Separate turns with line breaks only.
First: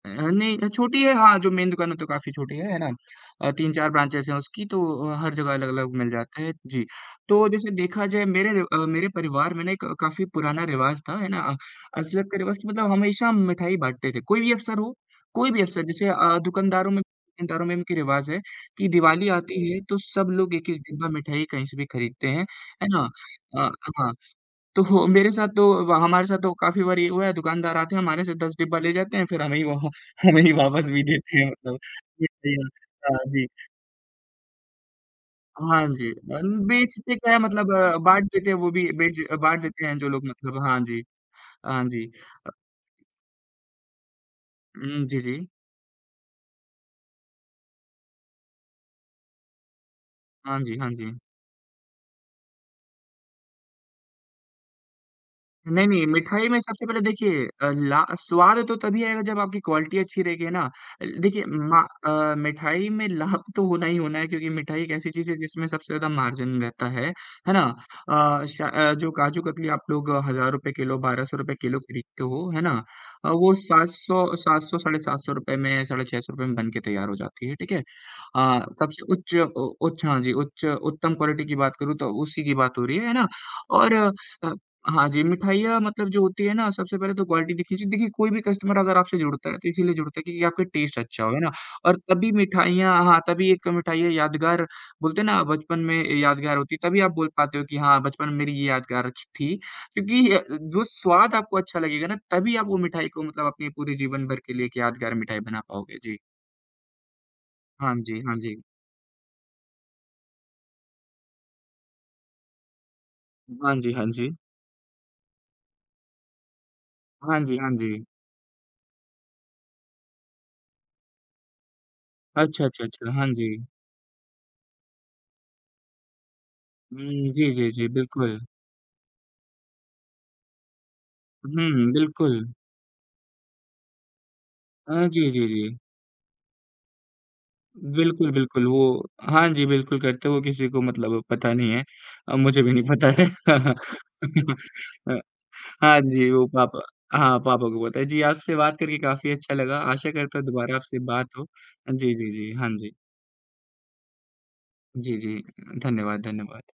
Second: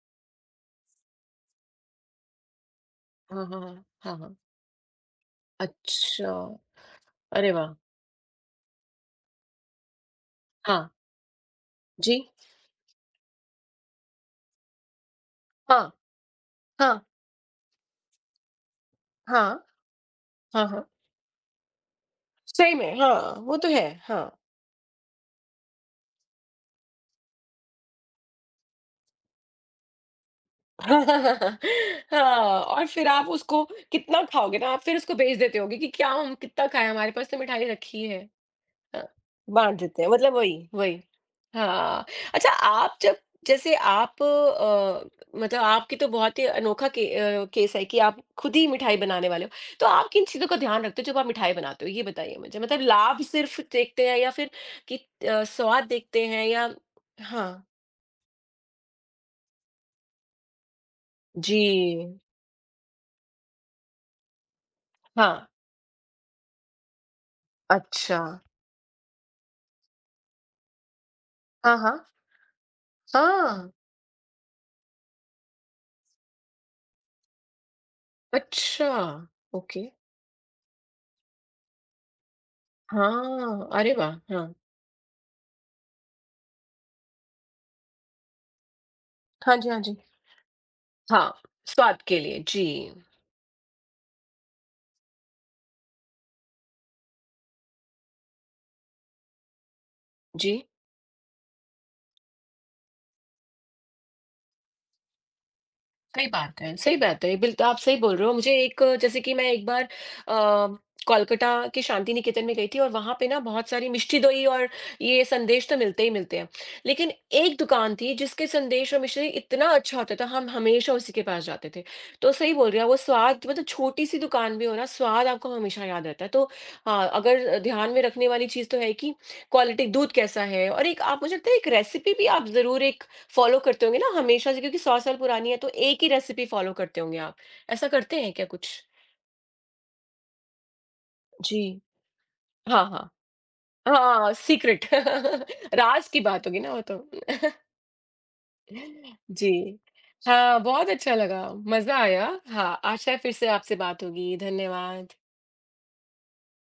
अ, नहीं अ, छोटी है हाँ, जो मेन दुकान है, वो तो काफ़ी छोटी है, है ना?
हाँ,
अ,
हाँ,
तीन
हाँ,
चार
हाँ,
ब्रांचेज़
हाँ।
हैं उसकी, तो अ, हर जगह अलग-अलग मिल
अच्छा,
जाते हैं, जी। तो
अरे
जैसे
वाह!
देखा जाए मेरे र अ, मेरे परिवार में ना एक काफ़ी पुराना
हाँ
रिवाज़ था है ना,
जी।
असलत का रिवाज़ कि मतलब हमेशा हम मिठाई बाँटते थे। कोई भी अवसर हो, कोई भी अवसर
हाँ।
जैसे अ, दुकानदारों में
हाँ।
दुकानदारों में इनकी रिवाज़ है, कि दिवाली
हाँ।
आती है तो सब लोग
हाँ,
1-1
हाँ।
डिब्बा मिठाई कहीं से भी खरीदते हैं,
सही
है
में,
ना?
हाँ, वो तो
अ,
है,
हाँ,
हाँ।
तो मेरे साथ तो वा हमारे साथ तो काफ़ी बार ये हुआ है, दुकानदार आते हैं हमारे से 10 डिब्बा ले जाते हैं फिर हमें ही वो, हमें ही वापस भी देते हैं मतलब कितनी
हाँ और
बार
फिर
हाँ
आप
जी।
उसको कितना खाओगे ना, आप फिर उसको बेच देते होगे
हाँ
कि क्या
जी
हम
अ,
कितना खाएँ, हमारे
बेचते
पास
क्या
तो
है
मिठाई
मतलब
रखी है।
बाँट देते हैं वो भी,
अ,
बेच बाँट
बाँट
देते हैं
देते हैं,
जो लोग
मतलब
मतलब
वही
हाँ
वही।
जी, हाँ
हाँ,
जी।
अच्छा
अ
आप जब जैसे आप
हुँ,
अ,
जी, जी।
मतलब आपकी तो बहुत ही अनोखा के अ, केस है कि आप खुद ही मिठाई बनाने वाले हो, तो आप किन चीज़ों का
हाँ जी,
ध्यान
हाँ
रखते हो
जी।
जब आप मिठाई बनाते हो? ये बताइए मुझे, मतलब लाभ सिर्फ़ देखते हैं या फिर कित अ, स्वाद
नहीं, नहीं,
देखते हैं
मिठाई में
या
सबसे पहले देखिए
हाँ।
अ, ला स्वाद तो तभी आएगा जब आपकी क्वालिटी अच्छी रहेगी, है ना? अ, देखिए मा
जी।
अ, मिठाई में लाभ तो होना ही होना है, क्योंकि मिठाई एक ऐसी चीज़ है,
हाँ।
जिसमें सबसे ज़्यादा मार्जिन रहता है, है ना?
अच्छा।
अ, श अ, जो काजू कतली आप लोग ₹1000 किलो, 1200 रुपये
हाँ,
किलो
हाँ।
खरीदते हो, है ना? अ, वो
हाँ।
700, 700 साढ़े 700 रुपये में, साढ़े 600 रुपये में बनके तैयार हो जाती है, ठीक है? अ,
अच्छा,
सबसे उच्च ओ
ओके।
उच्च हाँ जी, उच्च उत्तम क्वालिटी की बात करूँ तो उसी की बात हो रही है, है ना?
हाँ, अरे
और
वाह! हाँ।
अ, हाँ जी, मिठाइयाँ मतलब जो होती हैं ना, सबसे पहले तो क्वालिटी देखनी चाहिए। देखिए, कोई भी कस्टमर अगर आपसे जुड़ता
हाँ
है, तो
जी, हाँ
इसीलिए
जी।
जुड़ता है कि आपका टेस्ट अच्छा हो, है
हाँ,
ना? और
स्वाद के
तभी
लिए,
मिठाइयाँ
जी।
हाँ, तभी एक ये मिठाई यादगार, बोलते हैं ना बचपन में यादगार होती है, तभी आप बोल पाते हो कि हाँ, बचपन में मेरी ये यादगार अच्छी थी, क्योंकि
जी।
जो स्वाद आपको अच्छा लगेगा ना, तभी आप वो मिठाई को मतलब अपने पूरे जीवन भर के लिए एक यादगार मिठाई बना पाओगे। जी।
सही बात है सही बात है, बिल्त आप
हाँ
सही बोल
जी,
रहे हो।
हाँ
मुझे
जी।
एक जैसे कि मैं एक बार अ, कोलकाता के शांति निकेतन में गई थी और वहाँ पे ना बहुत
हाँ
सारी
जी, हाँ
मिष्टी
जी।
दोई और ये संदेश तो मिलते ही मिलते हैं, लेकिन
हाँ
एक
जी, हाँ
दुकान
जी।
थी जिसके संदेश और मिश्री इतना अच्छा होता था, हम हमेशा उसी के पास जाते थे। तो सही
अच्छा,
बोल रहे
अच्छा,
हैं, वो
अच्छा, हाँ
स्वाद मतलब
जी।
छोटी-सी दुकान भी हो ना, स्वाद आपको हमेशा याद रहता है, तो हाँ,
हुँ,
अगर
जी,
अ,
जी, जी,
ध्यान में रखने
बिल्कुल।
वाली चीज़ तो है, कि क्वालिटी दूध कैसा है? और एक आप मुझे लगता है एक
हुँ,
रेसिपी भी आप
बिल्कुल।
ज़रूर एक फॉलो करते होंगे ना, हमेशा से क्योंकि 100
हाँ
साल
जी, जी,
पुरानी है तो
जी।
एक ही रेसिपी फॉलो करते होंगे आप। ऐसा करते
बिल्कुल,
हैं क्या
बिल्कुल वो
कुछ?
हाँ जी, बिल्कुल करते वो किसी को मतलब पता नहीं
जी।
है अ, मुझे भी नहीं
हाँ,
पता
हाँ।
है।
हाँ, सीक्रेट,
अ, हाँ
राज़ की
जी, वो
बात होगी ना वो
पापा
तो।
हाँ, पापा को पता है। जी, आपसे बात करके काफ़ी अच्छा
जी।
लगा, आशा करता हूँ
हाँ,
दोबारा
बहुत
आपसे
अच्छा
बात
लगा,
हो अ,
मज़ा
जी,
आया,
जी, जी, हाँ
हाँ,
जी।
आशा है फिर से आपसे बात होगी, धन्यवाद।
जी, जी अ, धन्यवाद, धन्यवाद।